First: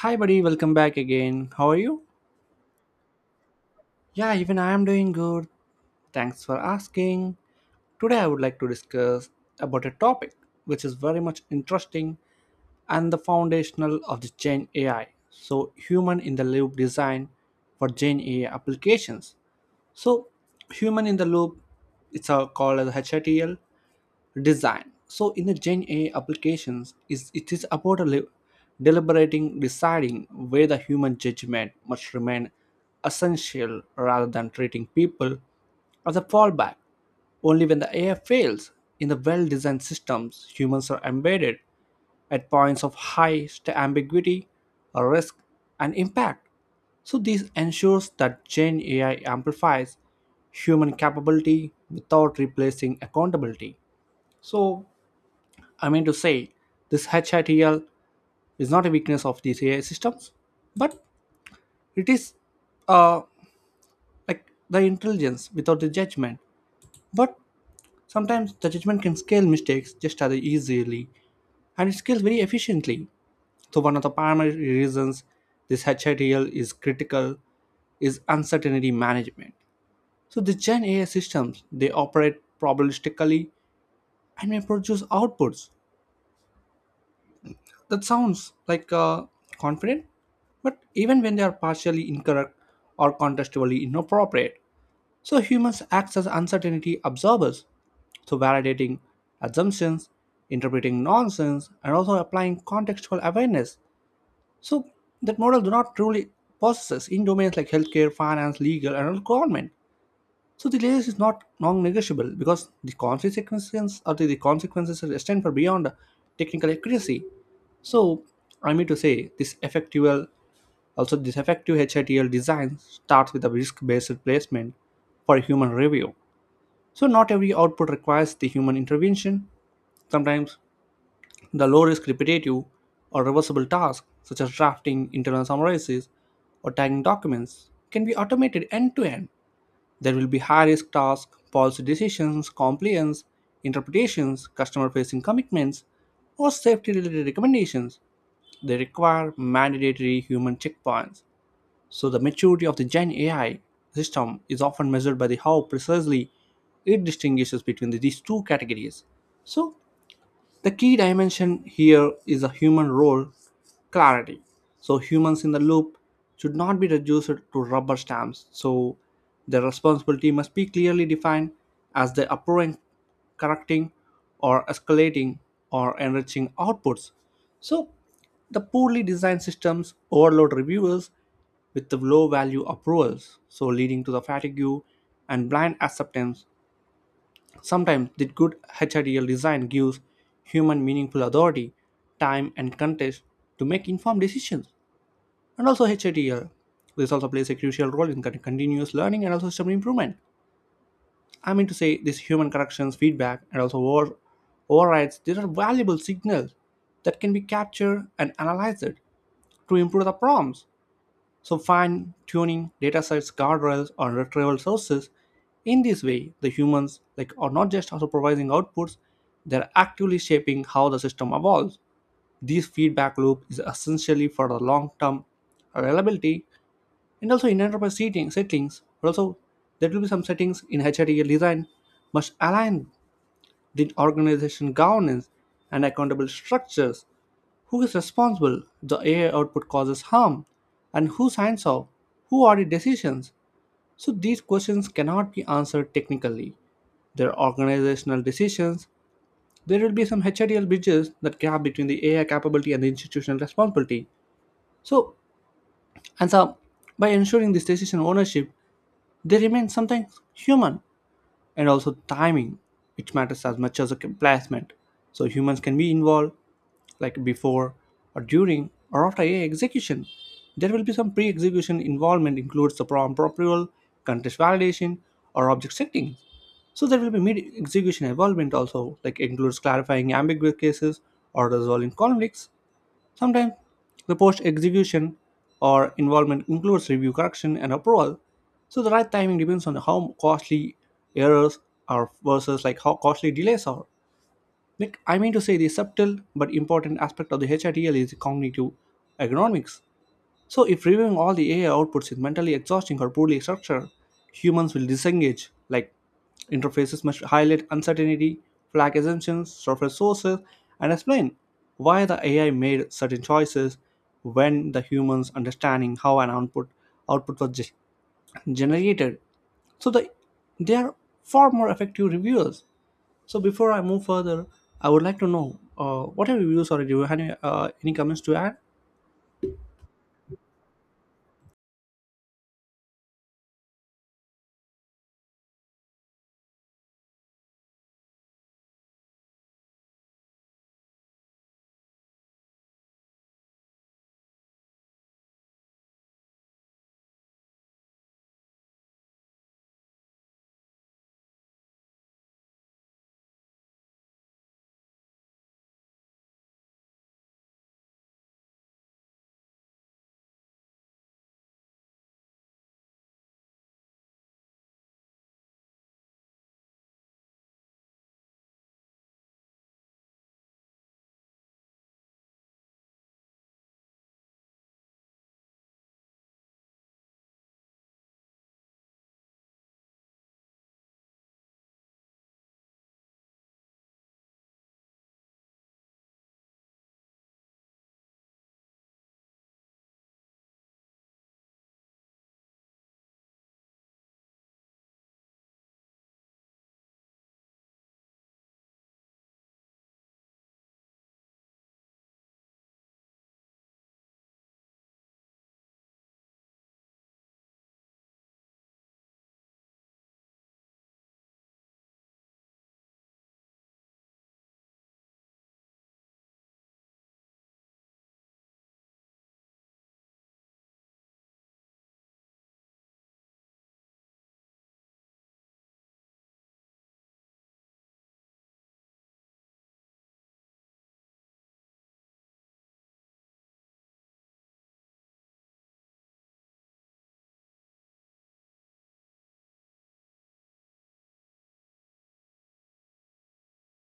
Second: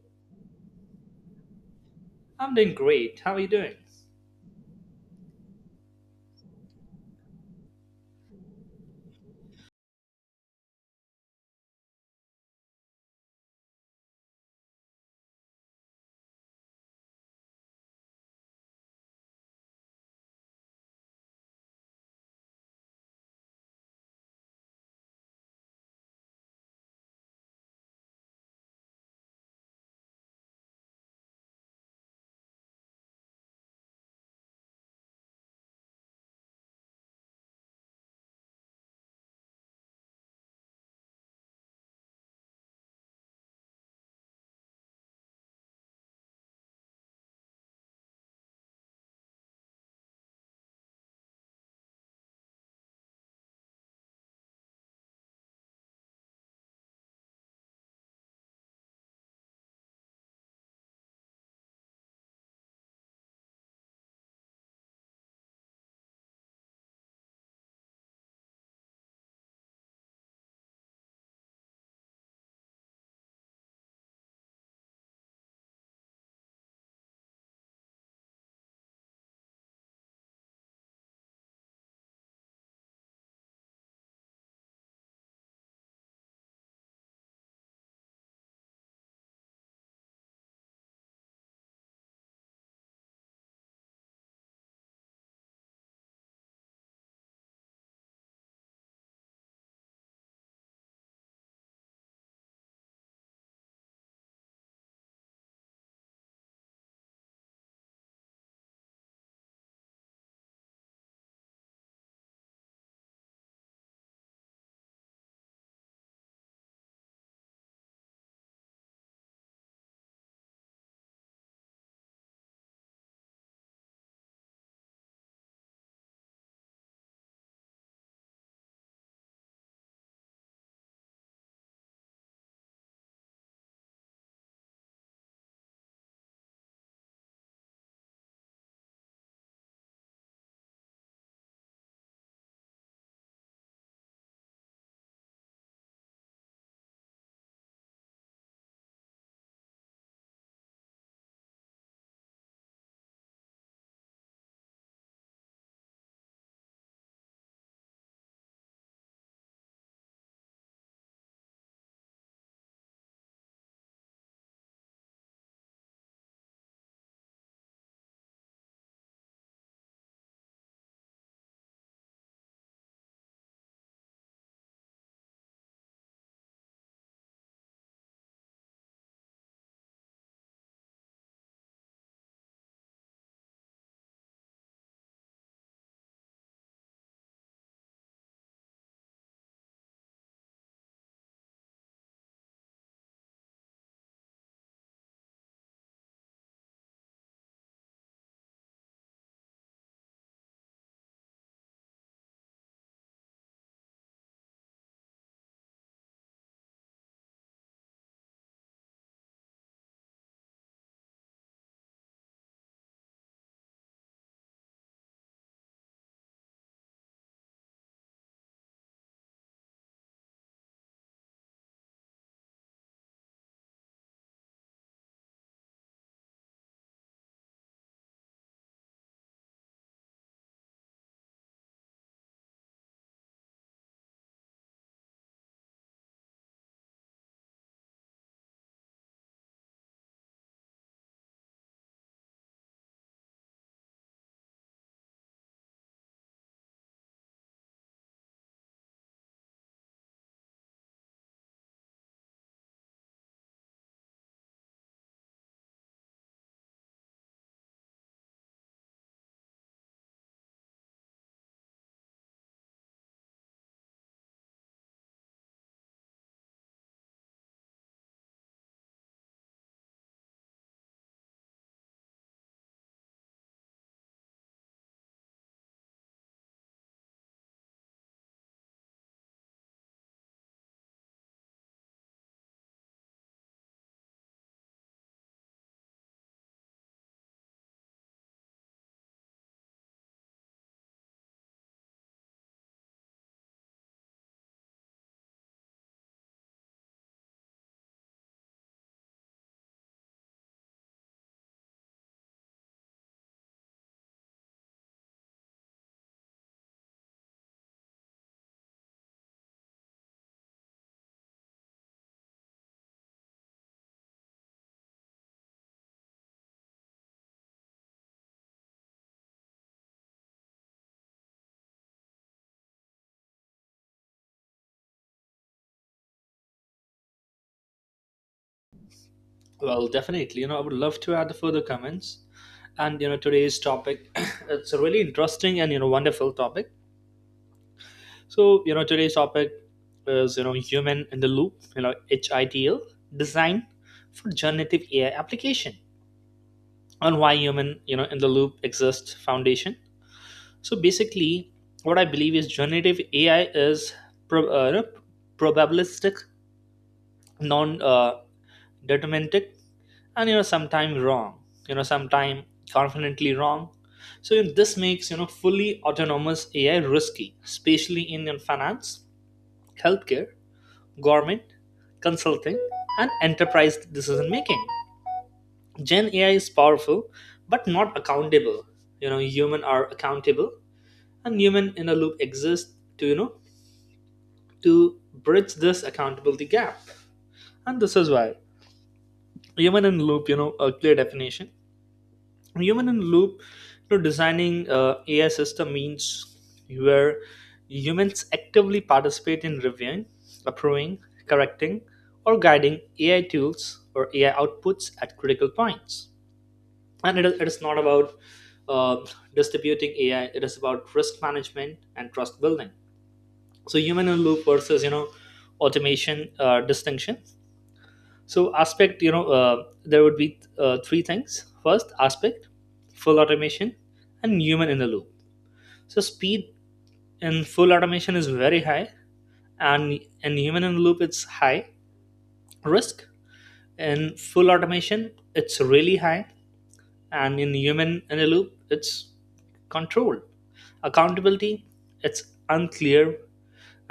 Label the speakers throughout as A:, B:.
A: Hi, buddy. Welcome back again. How are you?
B: I'm doing great. How are you doing?
A: Yeah, even I am doing good. Thanks for asking. Today, I would like to discuss about a topic which is very much interesting and the foundational of the Gen AI. So, human in the loop design for Gen AI applications. So, human in the loop, it's called as HATL design. So in the Gen A applications, is it is about deliberating, deciding where the human judgment must remain essential rather than treating people as a fallback. Only when the AI fails, in the well-designed systems, humans are embedded at points of ambiguity, risk, and impact. So this ensures that Gen AI amplifies human capability without replacing accountability. So, I mean to say, this HITL is not a weakness of these AI systems, but it is uh, like the intelligence without the judgment. But sometimes the judgment can scale mistakes just as easily, and it scales very efficiently. So, one of the primary reasons this HITL is critical is uncertainty management. So, the Gen AI systems they operate probabilistically and may produce outputs that sounds like confident, but even when they are partially incorrect or contextually inappropriate. So humans act as uncertainty absorbers, so validating assumptions, interpreting nonsense, and also applying contextual awareness. So that model do not truly possess in domains like healthcare, finance, legal, and government. So the layoff is not non-negotiable because the consequences or the consequences are extend for beyond technical accuracy. So I mean to say this effective HITL design starts with a risk-based placement for human review. So not every output requires the human intervention. Sometimes the low-risk repetitive or reversible tasks such as drafting internal summaries or tagging documents can be automated end-to-end. There will be high risk tasks, policy decisions, compliance, interpretations, customer facing commitments, or safety related recommendations. They require mandatory human checkpoints. So, the maturity of the Gen AI system is often measured by the how precisely it distinguishes between these two categories. So, the key dimension here is a human role clarity. So, humans in the loop should not be reduced to rubber stamps. So, their responsibility must be clearly defined as the approving, correcting, or escalating or enriching outputs. So, the poorly designed systems overload reviewers with the low value approvals, so leading to the fatigue and blind acceptance. Sometimes the good HIDL design gives human meaningful authority, time, and context to make informed decisions. And also HIDL. This also plays a crucial role in continuous learning and also system improvement. I mean to say, this human corrections, feedback, and also overrides, these are valuable signals that can be captured and analyzed to improve the prompts. So, fine tuning data sets, guardrails, or retrieval sources. In this way, the humans like are not just supervising outputs, they're actively shaping how the system evolves. This feedback loop is essentially for the long-term reliability and also in enterprise seating settings. But also, there will be some settings in HRDL design must align the organization governance and accountable structures. Who is responsible? The AI output causes harm. And who signs off? Who audit decisions? So these questions cannot be answered technically. There are organizational decisions. There will be some HIDL bridges that gap between the AI capability and the institutional responsibility. So, and so by ensuring this decision ownership, they remain sometimes human, and also timing, which matters as much as the placement. So humans can be involved like before or during or after a execution. There will be some pre-execution involvement includes the prompt approval, context validation, or object settings. So there will be mid execution involvement also, like includes clarifying ambiguous cases or resolving conflicts. Sometimes the post execution or involvement includes review, correction, and approval. So the right timing depends on how costly errors are versus like how costly delays are. Like I mean to say, the subtle but important aspect of the HRTL is cognitive ergonomics. So, if reviewing all the AI outputs is mentally exhausting or poorly structured, humans will disengage. Like, interfaces must highlight uncertainty, flag assumptions, surface sources, and explain why the AI made certain choices when the humans understanding how an output was generated. So, they are far more effective reviewers. So, before I move further, I would like to know what are your views, or do you have any comments to add?
B: Well, definitely. I would love to add the further comments. Today's topic, it's a really interesting and wonderful topic. Today's topic is human in the loop. HITL design for generative AI application on why human in the loop exists foundation. So basically, what I believe is generative AI is pro- uh, you know, probabilistic, non deterministic, and sometimes wrong, sometimes confidently wrong. So, this makes fully autonomous AI risky, especially in finance, healthcare, government, consulting, and enterprise decision making. Gen AI is powerful but not accountable. Human are accountable, and human in a loop exists to to bridge this accountability gap. And this is why human in loop, a clear definition. Human in loop, designing AI system means where humans actively participate in reviewing, approving, correcting, or guiding AI tools or AI outputs at critical points. And it is not about uh, distributing AI. It is about risk management and trust building. So human in loop versus automation distinction. So aspect, there would be three things. First aspect, full automation and human in the loop. So speed in full automation is very high, and in human in the loop it's high. Risk in full automation, it's really high, and in human in the loop it's controlled. Accountability, it's unclear.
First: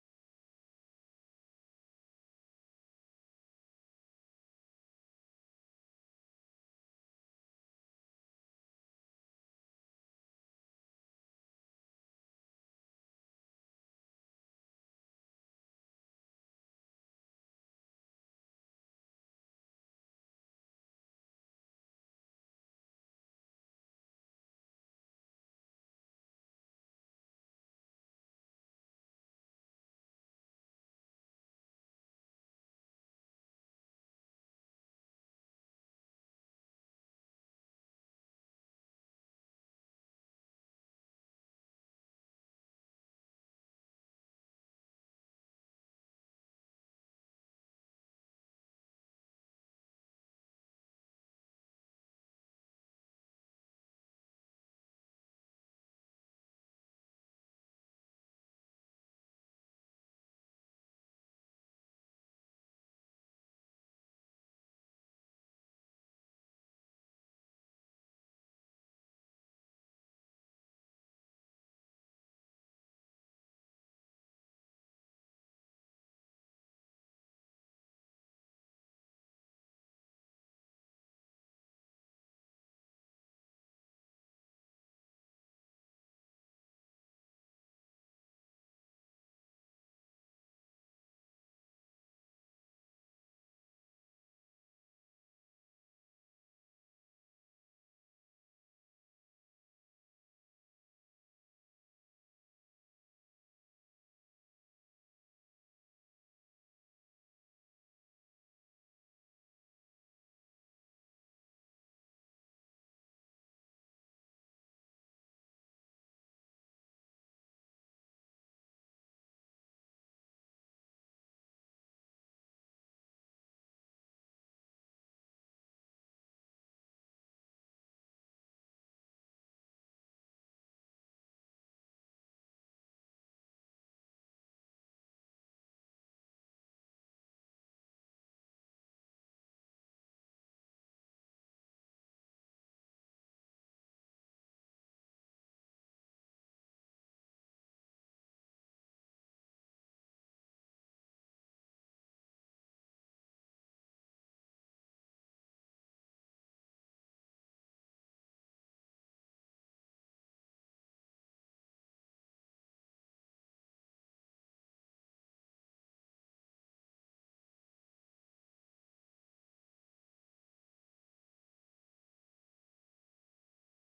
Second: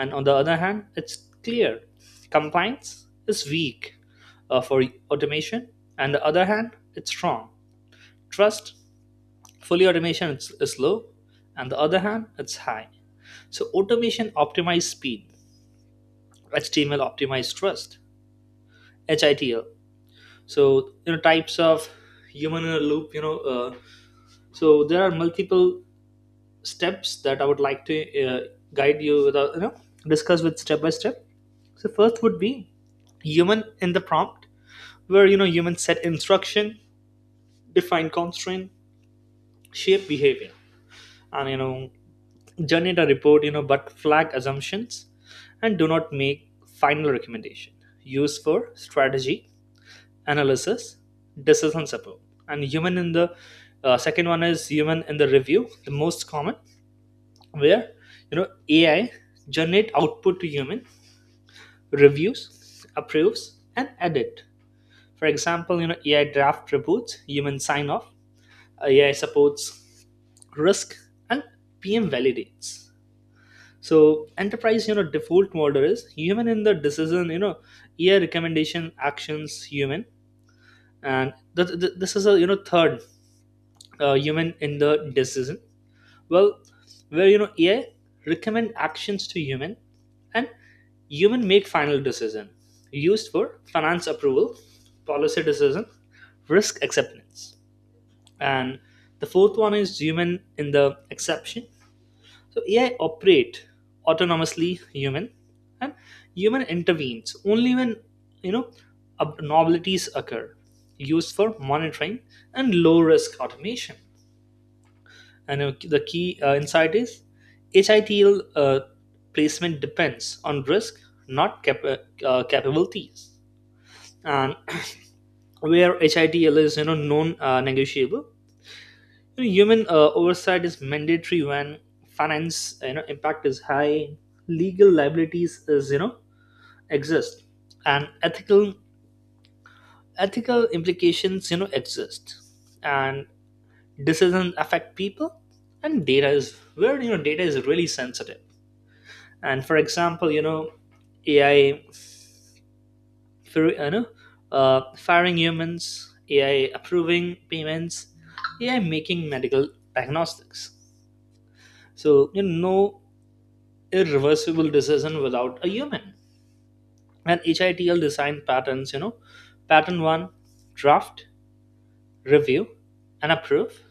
B: And on the other hand, it's clear. Compliance is weak, for automation, and the other hand, it's strong. Trust, fully automation is low, and the other hand, it's high. So automation optimized speed, HTML optimized trust, HITL. So types of human in a loop. So there are multiple steps that I would like to guide you with, discuss with step by step. So first would be human in the prompt, where humans set instruction, define constraint, shape behavior, and generate a report, but flag assumptions, and do not make final recommendation. Use for strategy, analysis, decision support, and human in the second one is human in the review, the most common, where AI generate output to human, reviews, approves, and edit. For example, AI draft reports, human sign off. AI supports risk and PM validates. So enterprise, default model is human in the decision. AI recommendation actions human, and this is a third, human in the decision. Well, where AI recommend actions to human and human make final decision, used for finance approval, policy decision, risk acceptance. And the fourth one is human in the exception. So AI operate autonomously human, and human intervenes only when you know abnormalities occur, used for monitoring and low risk automation. And the key insight is HITL placement depends on risk, not capabilities. And where HITL is non negotiable, human oversight is mandatory when finance impact is high, legal liabilities is exist, and ethical implications exist, and decisions affect people, and data is where data is really sensitive. And for example, AI for, firing humans, AI approving payments, AI making medical diagnostics. So, no irreversible decision without a human. And HITL design patterns, pattern one: draft, review, and approve.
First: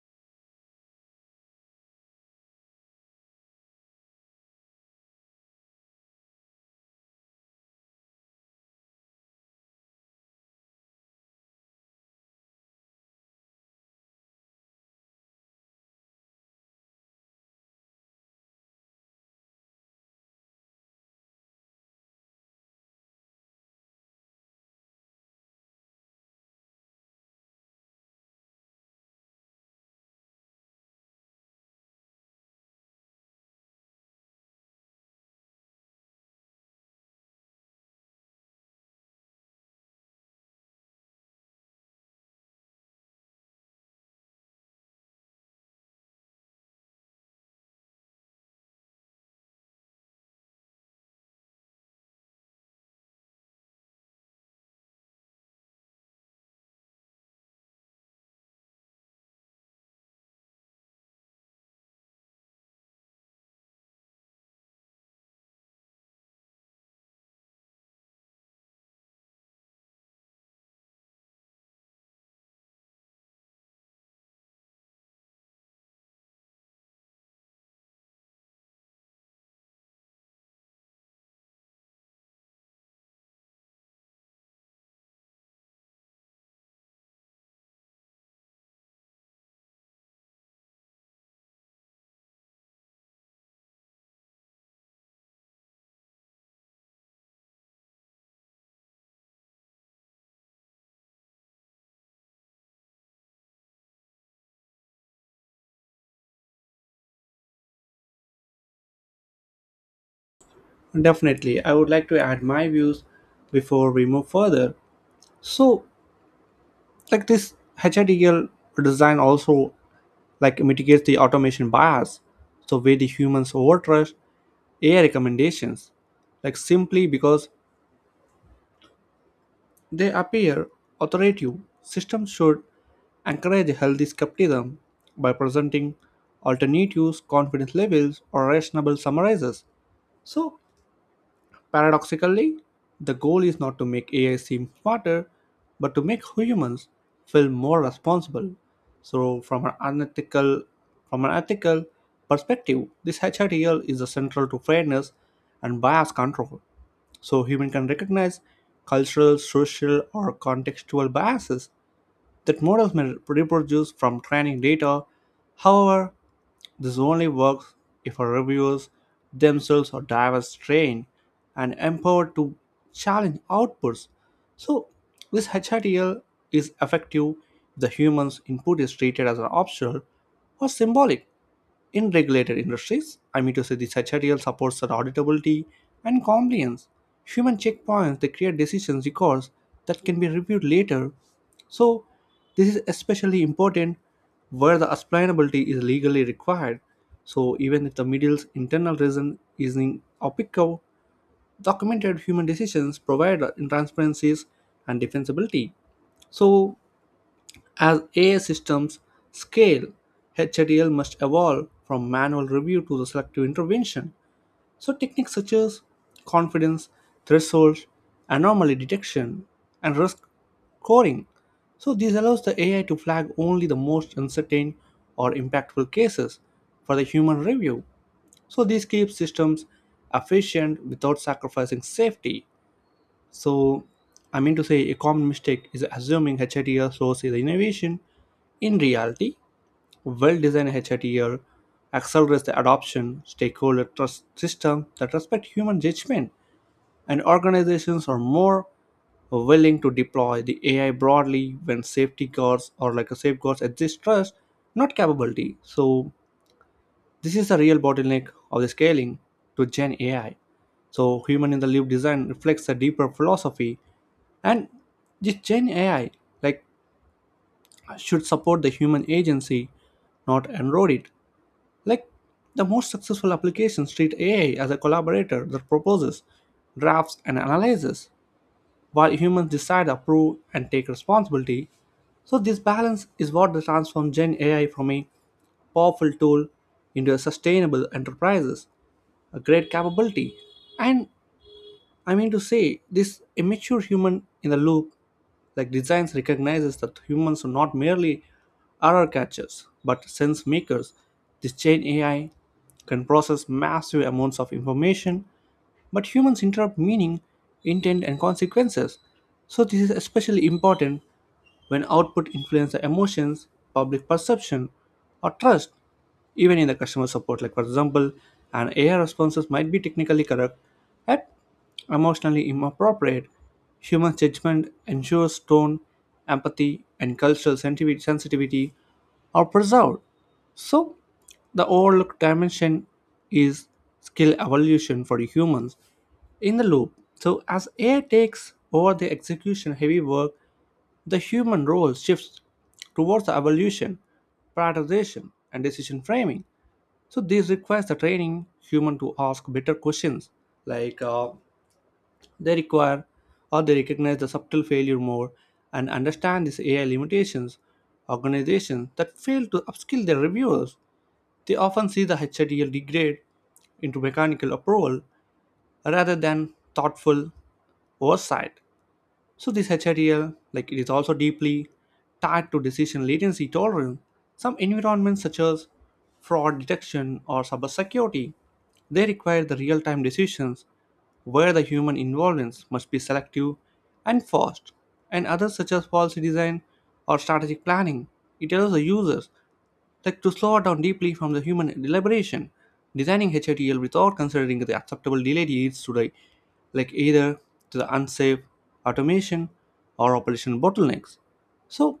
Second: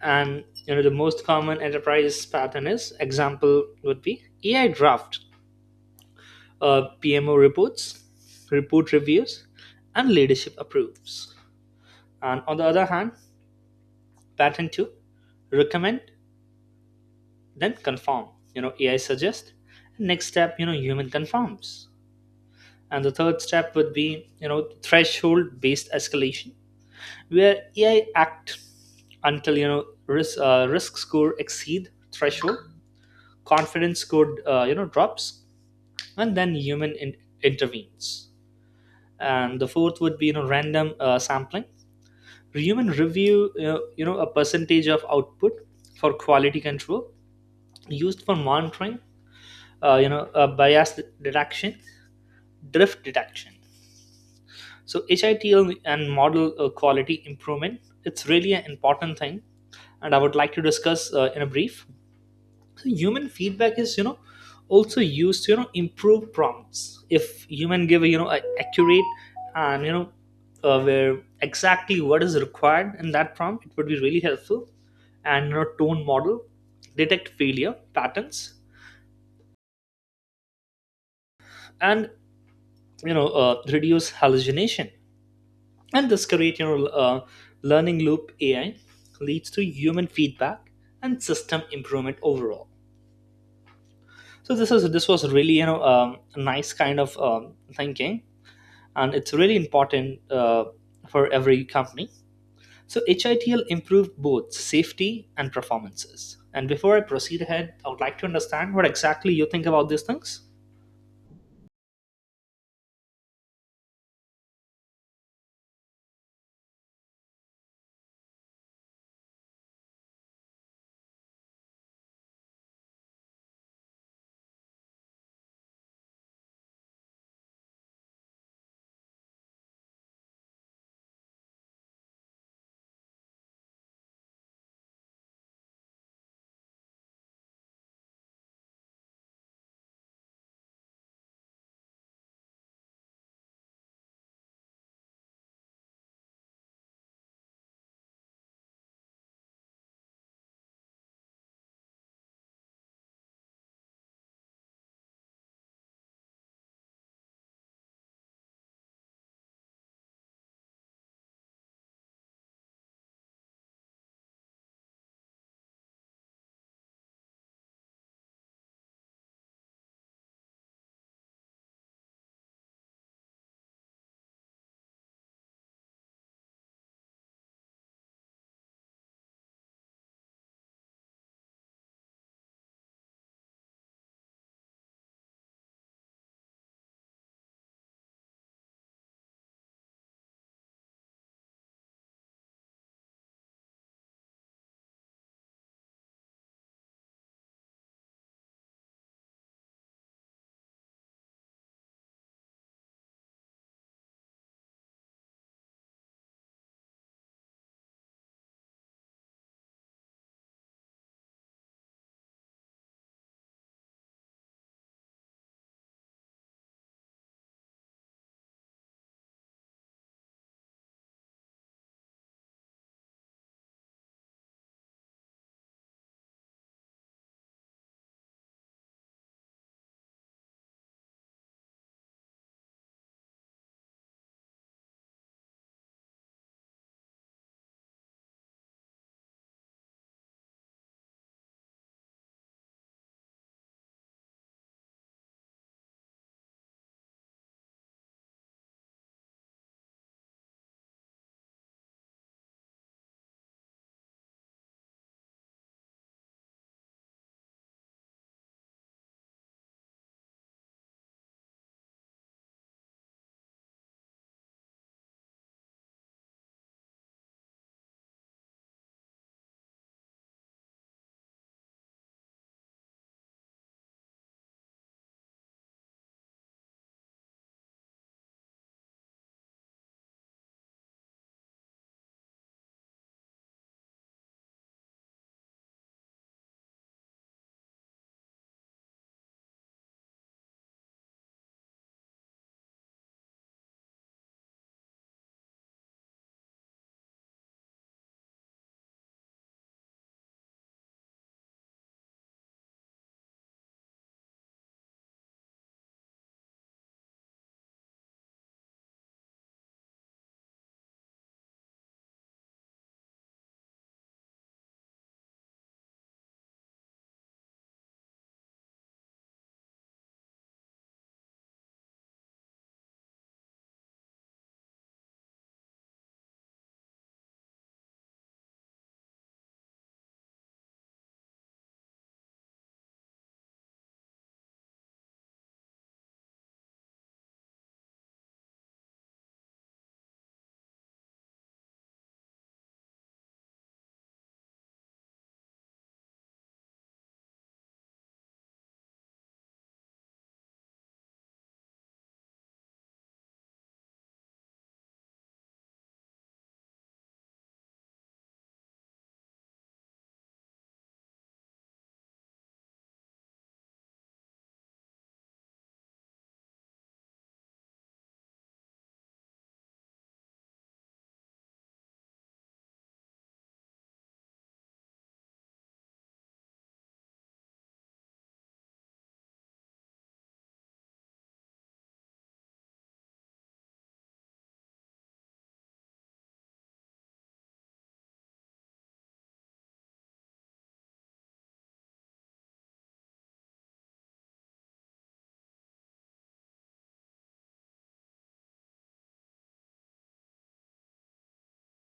B: And the most common enterprise pattern is, example would be AI draft, PMO reports, report reviews, and leadership approves. And on the other hand, pattern two, recommend, then confirm. AI suggests. Next step, human confirms. And the third step would be, threshold based escalation, where AI act until risk score exceed threshold, confidence score drops, and then intervenes. And the fourth would be random sampling, human review a percentage of output for quality control, used for monitoring, bias detection, drift detection. So HITL and model quality improvement, it's really an important thing. And I would like to discuss in a brief. The human feedback is also used to improve prompts. If human give a accurate and where exactly what is required in that prompt, it would be really helpful. And tone model, detect failure patterns, and reduce hallucination. And this create learning loop. AI leads to human feedback and system improvement overall. So this was really a nice kind of thinking, and it's really important for every company. So HITL improved both safety and performances. And before I proceed ahead, I would like to understand what exactly you think about these things.
A: Definitely, I would like to add my views before we move further. So, like this HIDL design also like mitigates the automation bias, so where the humans overtrust AI recommendations, like simply because they appear authoritative. Systems should encourage healthy skepticism by presenting alternatives, confidence levels, or rational summarizes. So, paradoxically, the goal is not to make AI seem smarter, but to make humans feel more responsible. So from an ethical perspective, this HRTL is central to fairness and bias control. So human can recognize cultural, social, or contextual biases that models may reproduce from training data. However, this only works if our reviewers themselves are diverse, trained, and empowered to challenge outputs. So, this HRTL is effective if the human's input is treated as an optional or symbolic. In regulated industries, I mean to say the secretarial supports that auditability and compliance. Human checkpoints they create decisions records that can be reviewed later. So this is especially important where the explainability is legally required. So even if the middle's internal reason is in OPICO, documented human decisions provide in transparencies and defensibility. So as AI systems scale, HADL must evolve from manual review to the selective intervention. So techniques such as confidence, thresholds, anomaly detection, and risk scoring. So this allows the AI to flag only the most uncertain or impactful cases for the human review. So this keeps systems efficient without sacrificing safety. So, I mean to say, a common mistake is assuming HATL source is innovation. In reality, well designed HATL accelerates the adoption, stakeholder trust system that respect human judgment, and organizations are more willing to deploy the AI broadly when safety guards or like a safeguards exist. Trust, not capability. So this is the real bottleneck of the scaling to Gen AI. So human in the loop design reflects a deeper philosophy, and this Gen AI like should support the human agency, not erode it. Like the most successful applications treat AI as a collaborator that proposes, drafts, and analyzes, while humans decide, approve, and take responsibility. So this balance is what transforms Gen AI from a powerful tool into a sustainable enterprises, a great capability. And I mean to say, this immature human in the loop like designs recognizes that humans are not merely error catchers but sense makers. This chain AI can process massive amounts of information, but humans interrupt meaning, intent, and consequences. So this is especially important when output influences emotions, public perception, or trust, even in the customer support. Like for example, an AI responses might be technically correct, but emotionally inappropriate. Human judgment ensures tone, empathy, and cultural sensitivity are preserved. So, the overlooked dimension is skill evolution for humans in the loop. So, as AI takes over the execution heavy work, the human role shifts towards the evolution, prioritization, and decision framing. So this requires the training human to ask better questions, like they require or they recognize the subtle failure more and understand these AI limitations. Organizations that fail to upskill their reviewers, they often see the HTL degrade into mechanical approval rather than thoughtful oversight. So this HRDL, like it is also deeply tied to decision latency tolerance. Some environments such as fraud detection or cyber security, they require the real-time decisions where the human involvement must be selective and fast. And others such as policy design or strategic planning, it allows the users like to slow down deeply from the human deliberation. Designing HATL without considering the acceptable delay leads to the like either to the unsafe automation or operation bottlenecks. So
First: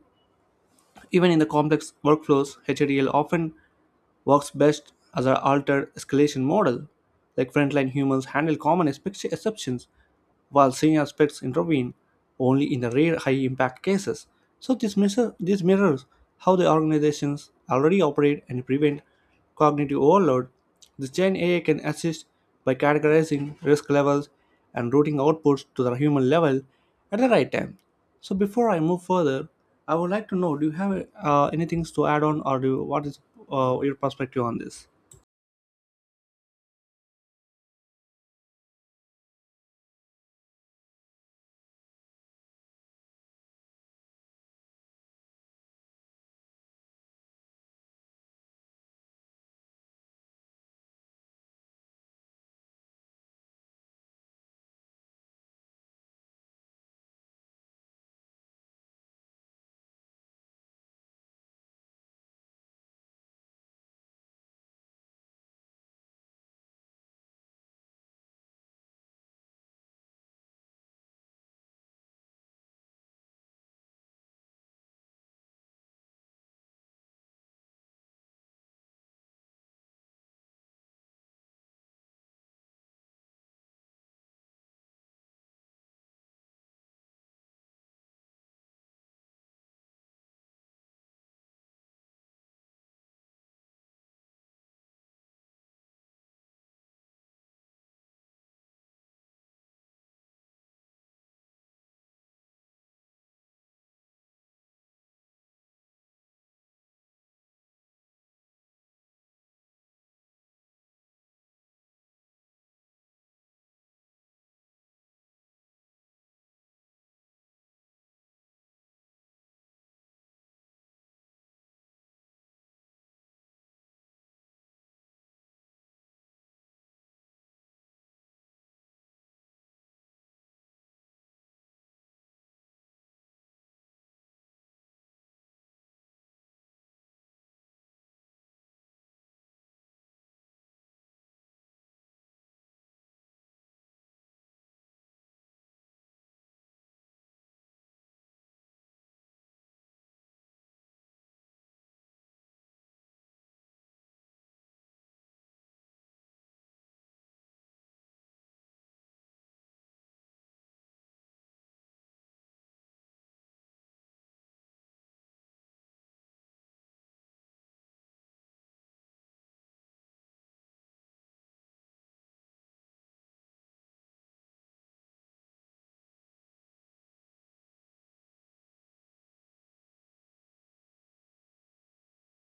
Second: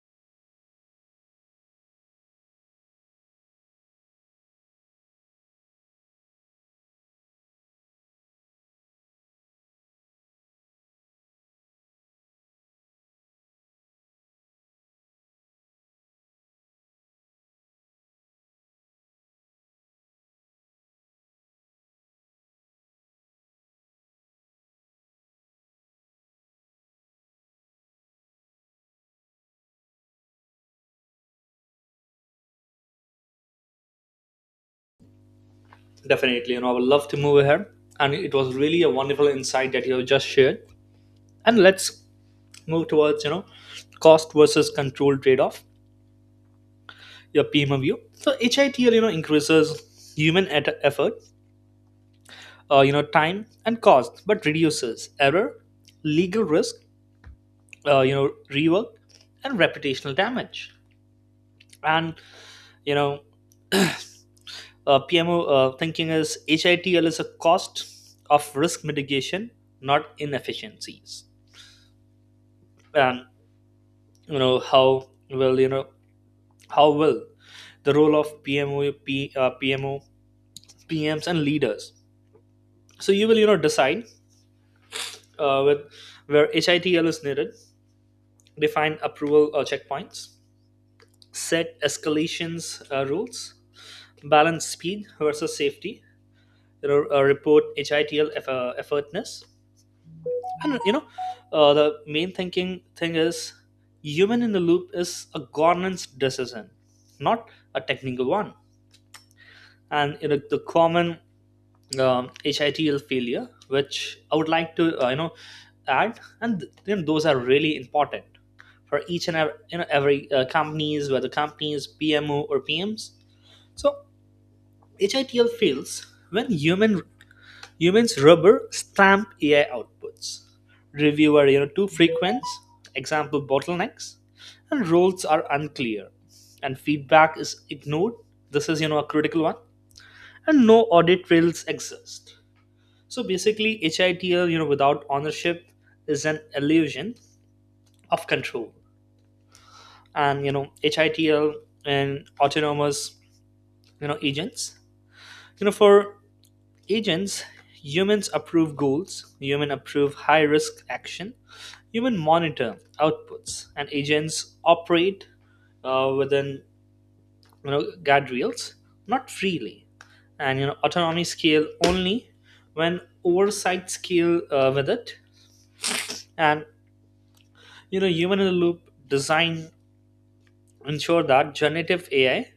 A: even in the complex workflows, HADL often works best as an altered escalation model, like frontline humans handle common exceptions while senior aspects intervene only in the rare high impact cases. So this mirrors how the organizations already operate and prevent cognitive overload. The Gen AI can assist by categorizing risk levels and routing outputs to the human level at the right time. So before I move further, I would like to know: do you have anything to add on, or what is your perspective on this?
B: Definitely, I would love to move ahead. And it was really a wonderful insight that you have just shared. And let's move towards, cost versus control trade-off, your PMO view. So HITL, increases human effort, time and cost, but reduces error, legal risk, rework, and reputational damage. And you know PMO thinking is HITL is a cost of risk mitigation, not inefficiencies. And you know how will you know how will the role of PMO, PMs and leaders, so you will decide, with where HITL is needed, define approval checkpoints, set escalations rules, balance speed versus safety, report HITL effortness. And the main thinking thing is human in the loop is a governance decision, not a technical one. And the common HITL failure, which I would like to add, and those are really important for each and every, every companies, whether companies, PMO or PMs. So HITL fails when humans rubber stamp AI outputs. Review are too frequent, example bottlenecks, and roles are unclear, and feedback is ignored. This is a critical one, and no audit trails exist. So basically, HITL without ownership is an illusion of control, and HITL and autonomous agents. For agents, humans approve goals, human approve high risk action, human monitor outputs, and agents operate within guardrails, not freely. And autonomy scale only when oversight scale with it. And human in the loop design ensure that generative AI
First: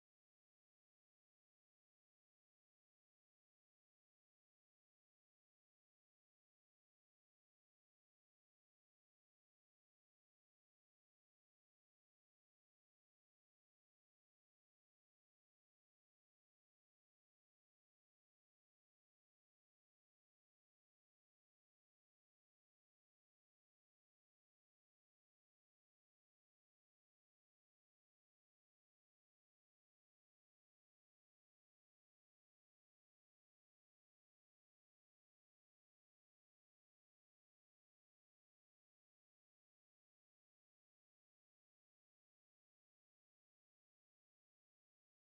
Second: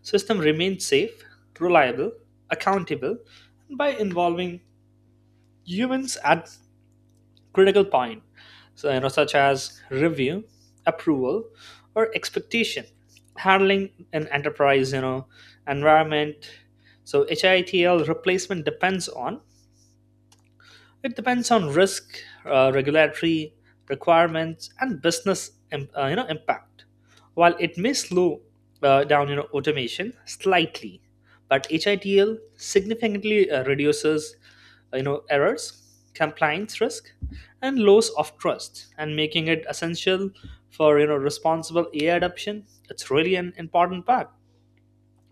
B: system remains safe, reliable, accountable by involving humans at critical point, so, such as review, approval, or expectation handling an enterprise environment. So HITL replacement depends on risk, regulatory requirements, and business impact. While it may slow down automation slightly, but HITL significantly reduces errors, compliance risk, and loss of trust, and making it essential for responsible AI adoption. It's really an important part.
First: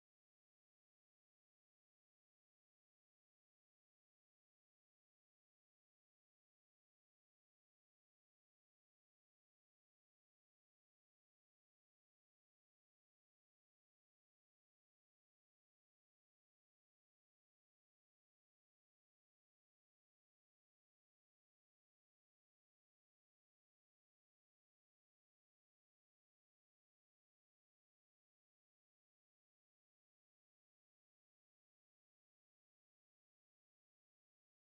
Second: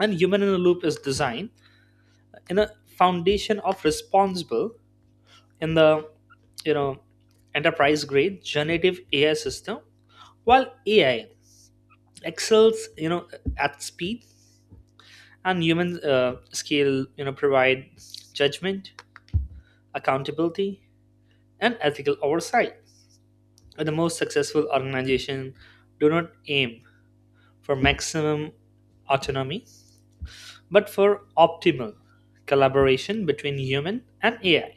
B: And human in a loop is designed in a foundation of responsible in the you know enterprise grade generative AI system, while AI excels at speed, and human scale provide judgment, accountability, and ethical oversight. And the most successful organization do not aim for maximum autonomy, but for optimal collaboration between human and AI.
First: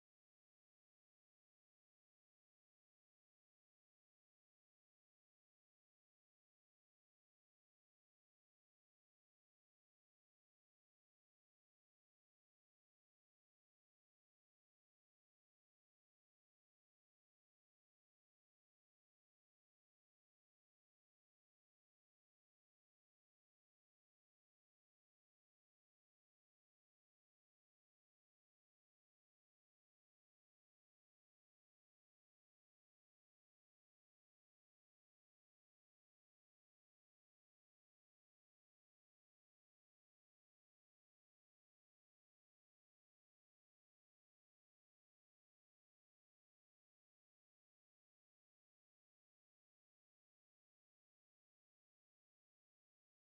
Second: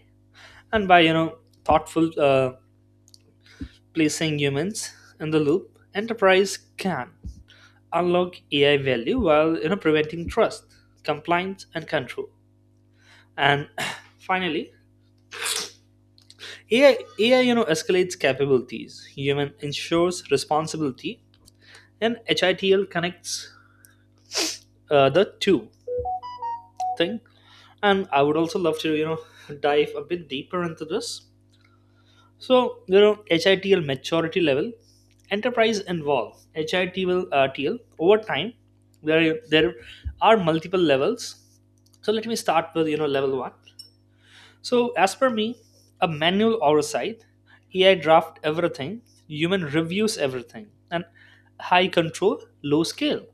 B: And by thoughtful placing humans in the loop, enterprise can unlock AI value while preventing trust, compliance, and control. And finally, AI escalates capabilities. Human ensures responsibility, and HITL connects the two thing. And I would also love to dive a bit deeper into this. So HITL maturity level, enterprise involve HITL TL over time. There are multiple levels. So let me start with level one. So as per me, a manual oversight, AI draft everything, human reviews everything, and high control, low scale,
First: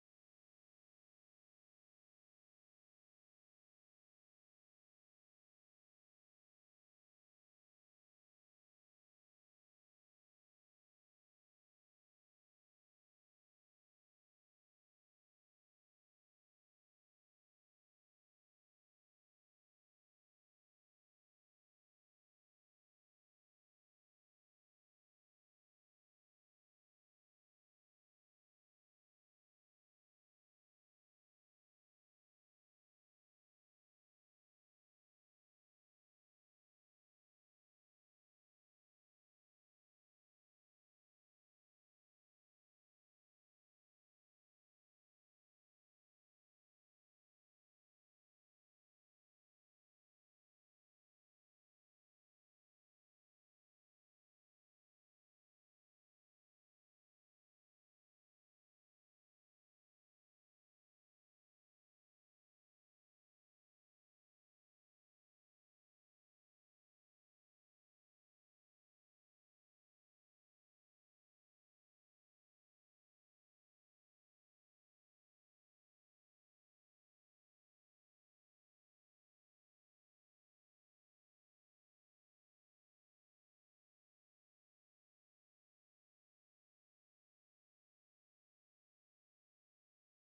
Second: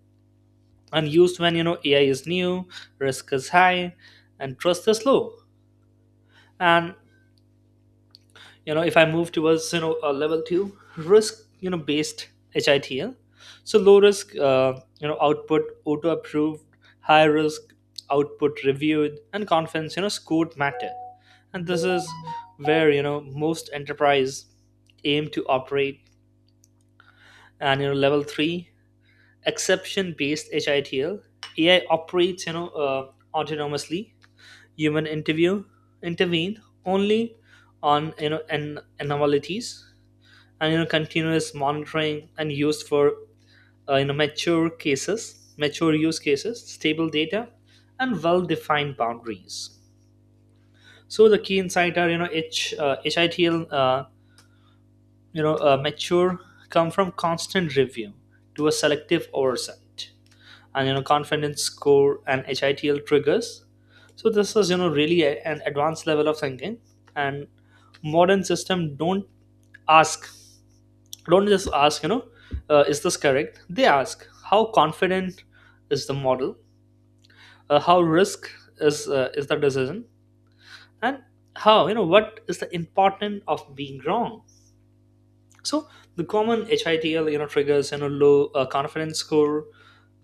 B: and used when AI is new, risk is high, and trust is low. And if I move towards a level 2 risk based HITL, so low risk output auto approved, high risk output reviewed, and confidence scored matter. And this is where most enterprise aim to operate. And level 3 exception based HITL, AI operates autonomously. Human interview intervene only on an anomalies, and continuous monitoring, and used for mature use cases, stable data, and well defined boundaries. So the key insight are HITL mature come from constant review to a selective oversight, and confidence score and HITL triggers. So this is really an advanced level of thinking. And modern system ask don't just ask, is this correct? They ask how confident is the model, how risk is the decision, and how, what is the importance of being wrong. So the common HITL triggers, low confidence score,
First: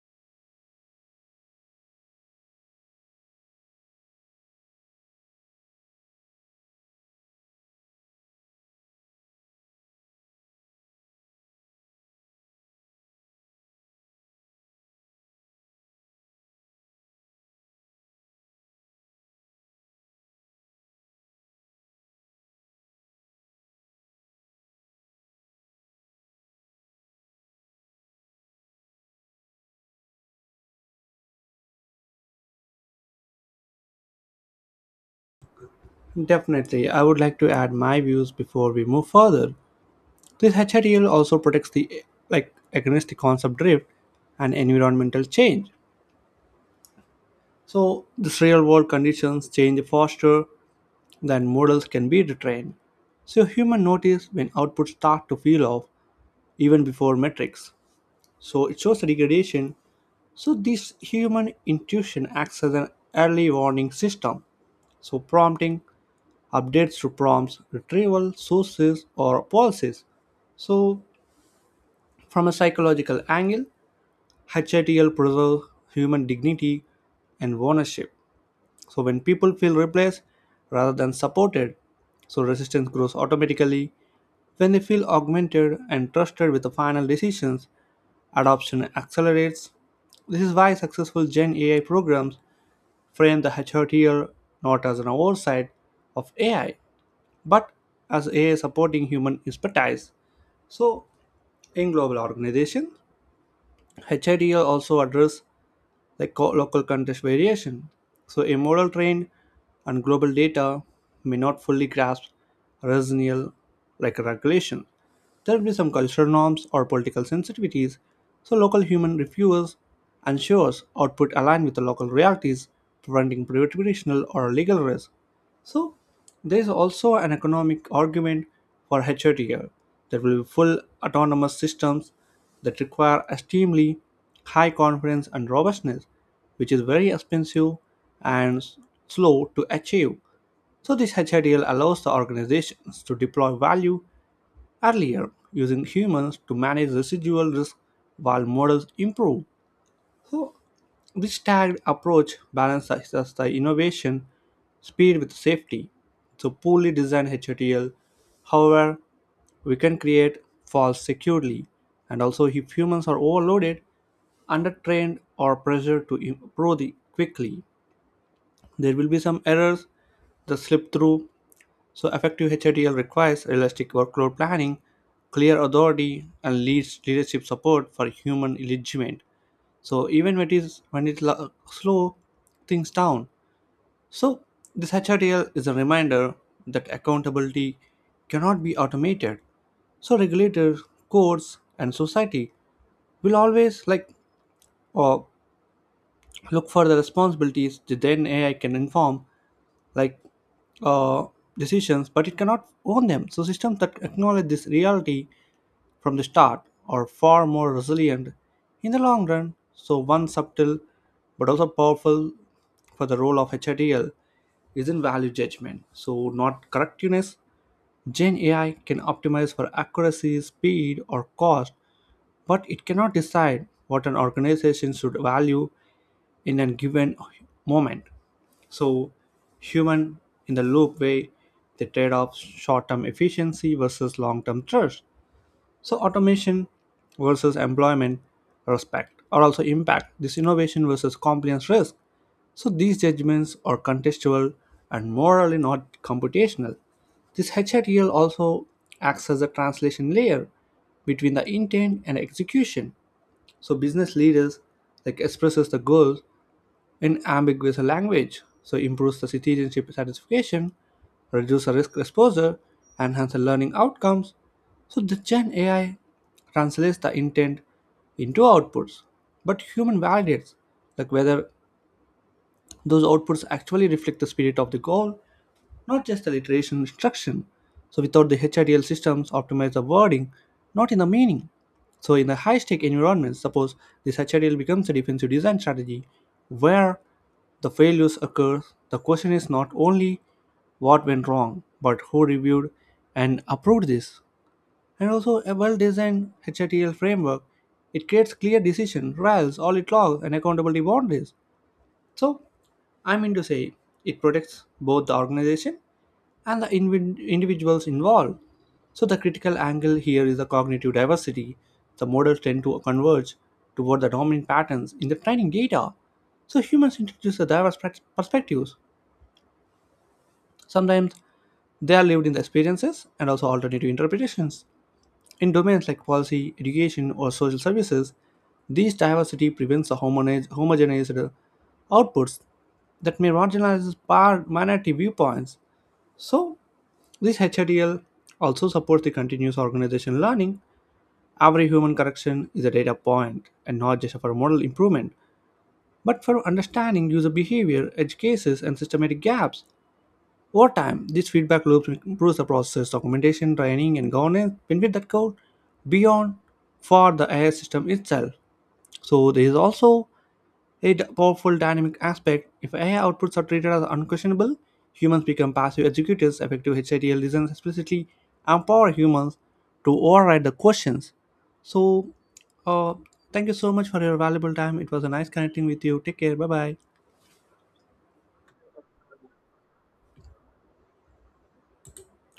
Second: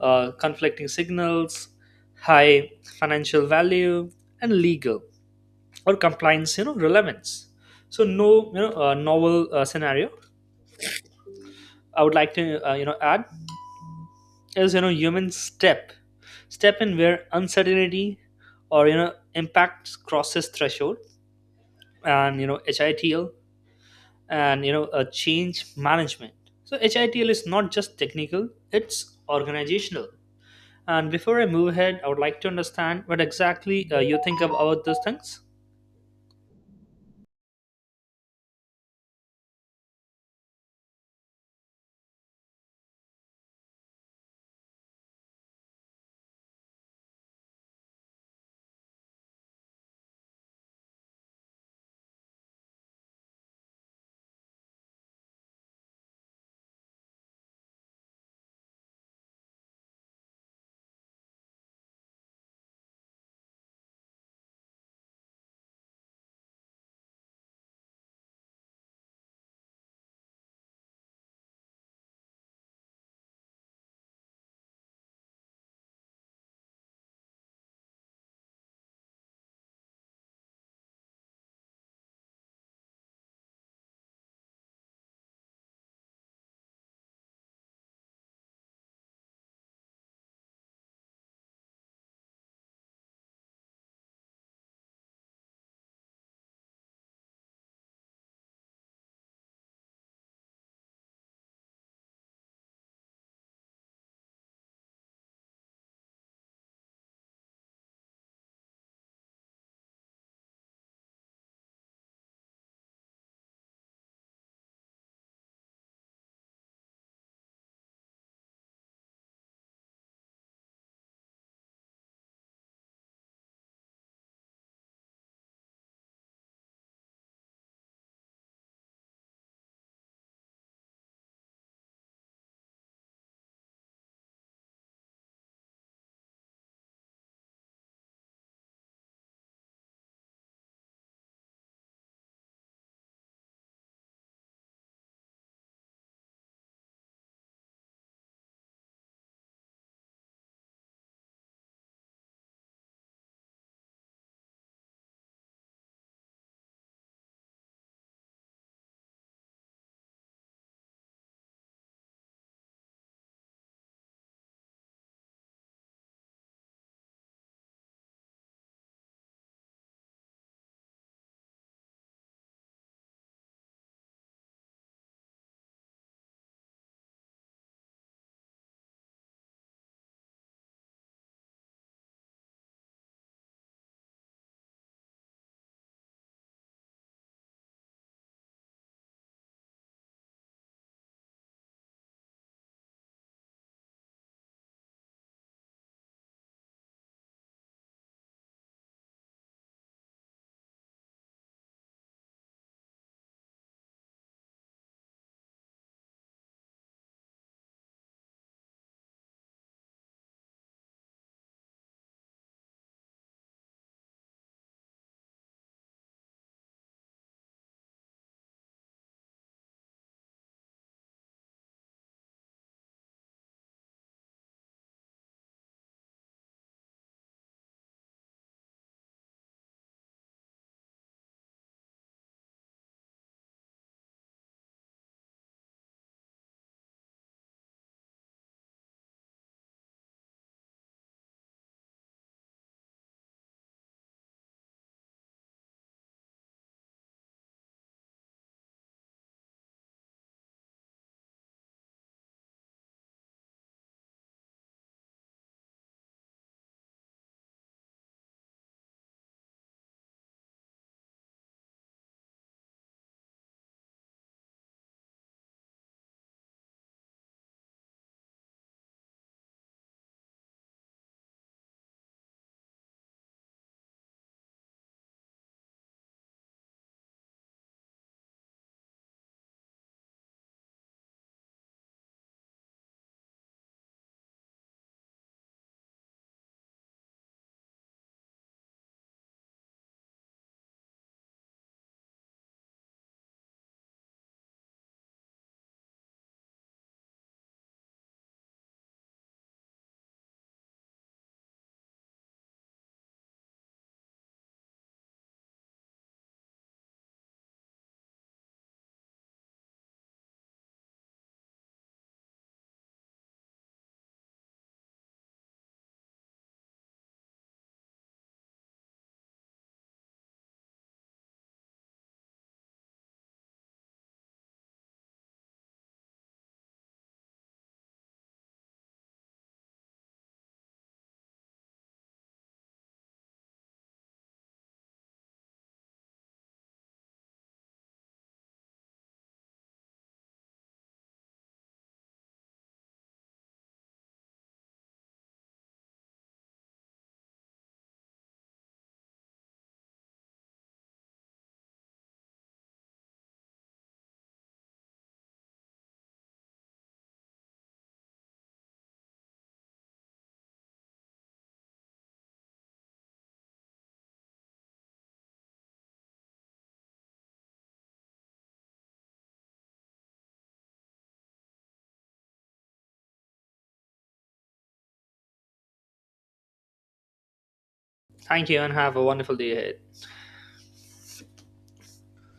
B: conflicting signals, high financial value, and legal or compliance relevance. So, no, novel scenario I would like to add is, human step in where uncertainty or impacts crosses threshold. And HITL and a change management. So HITL is not just technical, it's organizational. And before I move ahead, I would like to understand what exactly you think about these things.
A: Definitely, I would like to add my views before we move further. This HRTL also protects the like against the concept drift and environmental change. So, this real world conditions change faster then models can be retrained. So humans notice when outputs start to feel off even before metrics. So it shows a degradation. So this human intuition acts as an early warning system. So prompting updates to prompts, retrieval, sources, or policies. So from a psychological angle, HATL preserves human dignity and ownership. So when people feel replaced rather than supported, so resistance grows automatically when they feel augmented and trusted with the final decisions, adoption accelerates. This is why successful Gen AI programs frame the HRTL not as an oversight of AI, but as AI supporting human expertise. So, in global organizations, HRTL also address like local context variation. So, a model trained on global data may not fully grasp regional like regulation. There will be some cultural norms or political sensitivities, so local human reviews ensures output align with the local realities, preventing reputational or legal risk. So there is also an economic argument for HRTL. There will be full autonomous systems that require extremely high confidence and robustness, which is very expensive and slow to achieve. So this HRTL allows the organizations to deploy value earlier using humans to manage residual risk while models improve. So this tagged approach balances the innovation speed with safety. So poorly designed HTL, however, we can create faults securely. And also, if humans are overloaded, undertrained, or pressured to quickly, there will be some errors that slip through, so effective HIDL requires realistic workload planning, clear authority, and leads leadership support for human engagement. So, even when it slow things down. So, this HIDL is a reminder that accountability cannot be automated. So, regulators, courts, and society will always like or look for the responsibilities that then AI can inform, like uh, decisions, but it cannot own them. So systems that acknowledge this reality from the start are far more resilient in the long run. So one subtle but also powerful for the role of HITL is in value judgment. So not correctness. Gen AI can optimize for accuracy, speed, or cost, but it cannot decide what an organization should value in a given moment. So, human in the loop way, they trade off short term efficiency versus long term trust. So automation versus employment respect or also impact this innovation versus compliance risk. So these judgments are contextual and morally not computational. This HRTL also acts as a translation layer between the intent and execution. So business leaders like expresses the goals in ambiguous language, so improves the citizenship satisfaction, reduces the risk exposure, enhances the learning outcomes. So the Gen AI translates the intent into outputs, but human validates like whether those outputs actually reflect the spirit of the goal, not just the literation instruction. So without the HIDL systems optimize the wording, not in the meaning. So in the high-stake environments, suppose this HIDL becomes a defensive design strategy where the failures occur, the question is not only what went wrong, but who reviewed and approved this. And also a well-designed HITL framework, it creates clear decision, RALs, audit logs, and accountability boundaries. So I mean to say it protects both the organization and the individuals involved. So the critical angle here is the cognitive diversity. The models tend to converge toward the dominant patterns in the training data. So humans introduce the diverse perspectives. Sometimes they are lived in the experiences and also alternative interpretations. In domains like policy, education, or social services, this diversity prevents the homogenized outputs that may marginalize minority viewpoints. So, this HIDL also supports the continuous organizational learning. Every human correction is a data point and not just for model improvement, but for understanding user behavior, edge cases, and systematic gaps. Over time, these feedback loops improves the process, documentation, training, and governance benefit that go beyond for the AI system itself. So there is also a powerful dynamic aspect. If AI outputs are treated as unquestionable, humans become passive executors. Effective HITL designs explicitly empower humans to override the questions. So, uh, thank you so much for your valuable time. It was a nice connecting with you. Take care. Bye bye.
B: Thank you, and have a wonderful day ahead.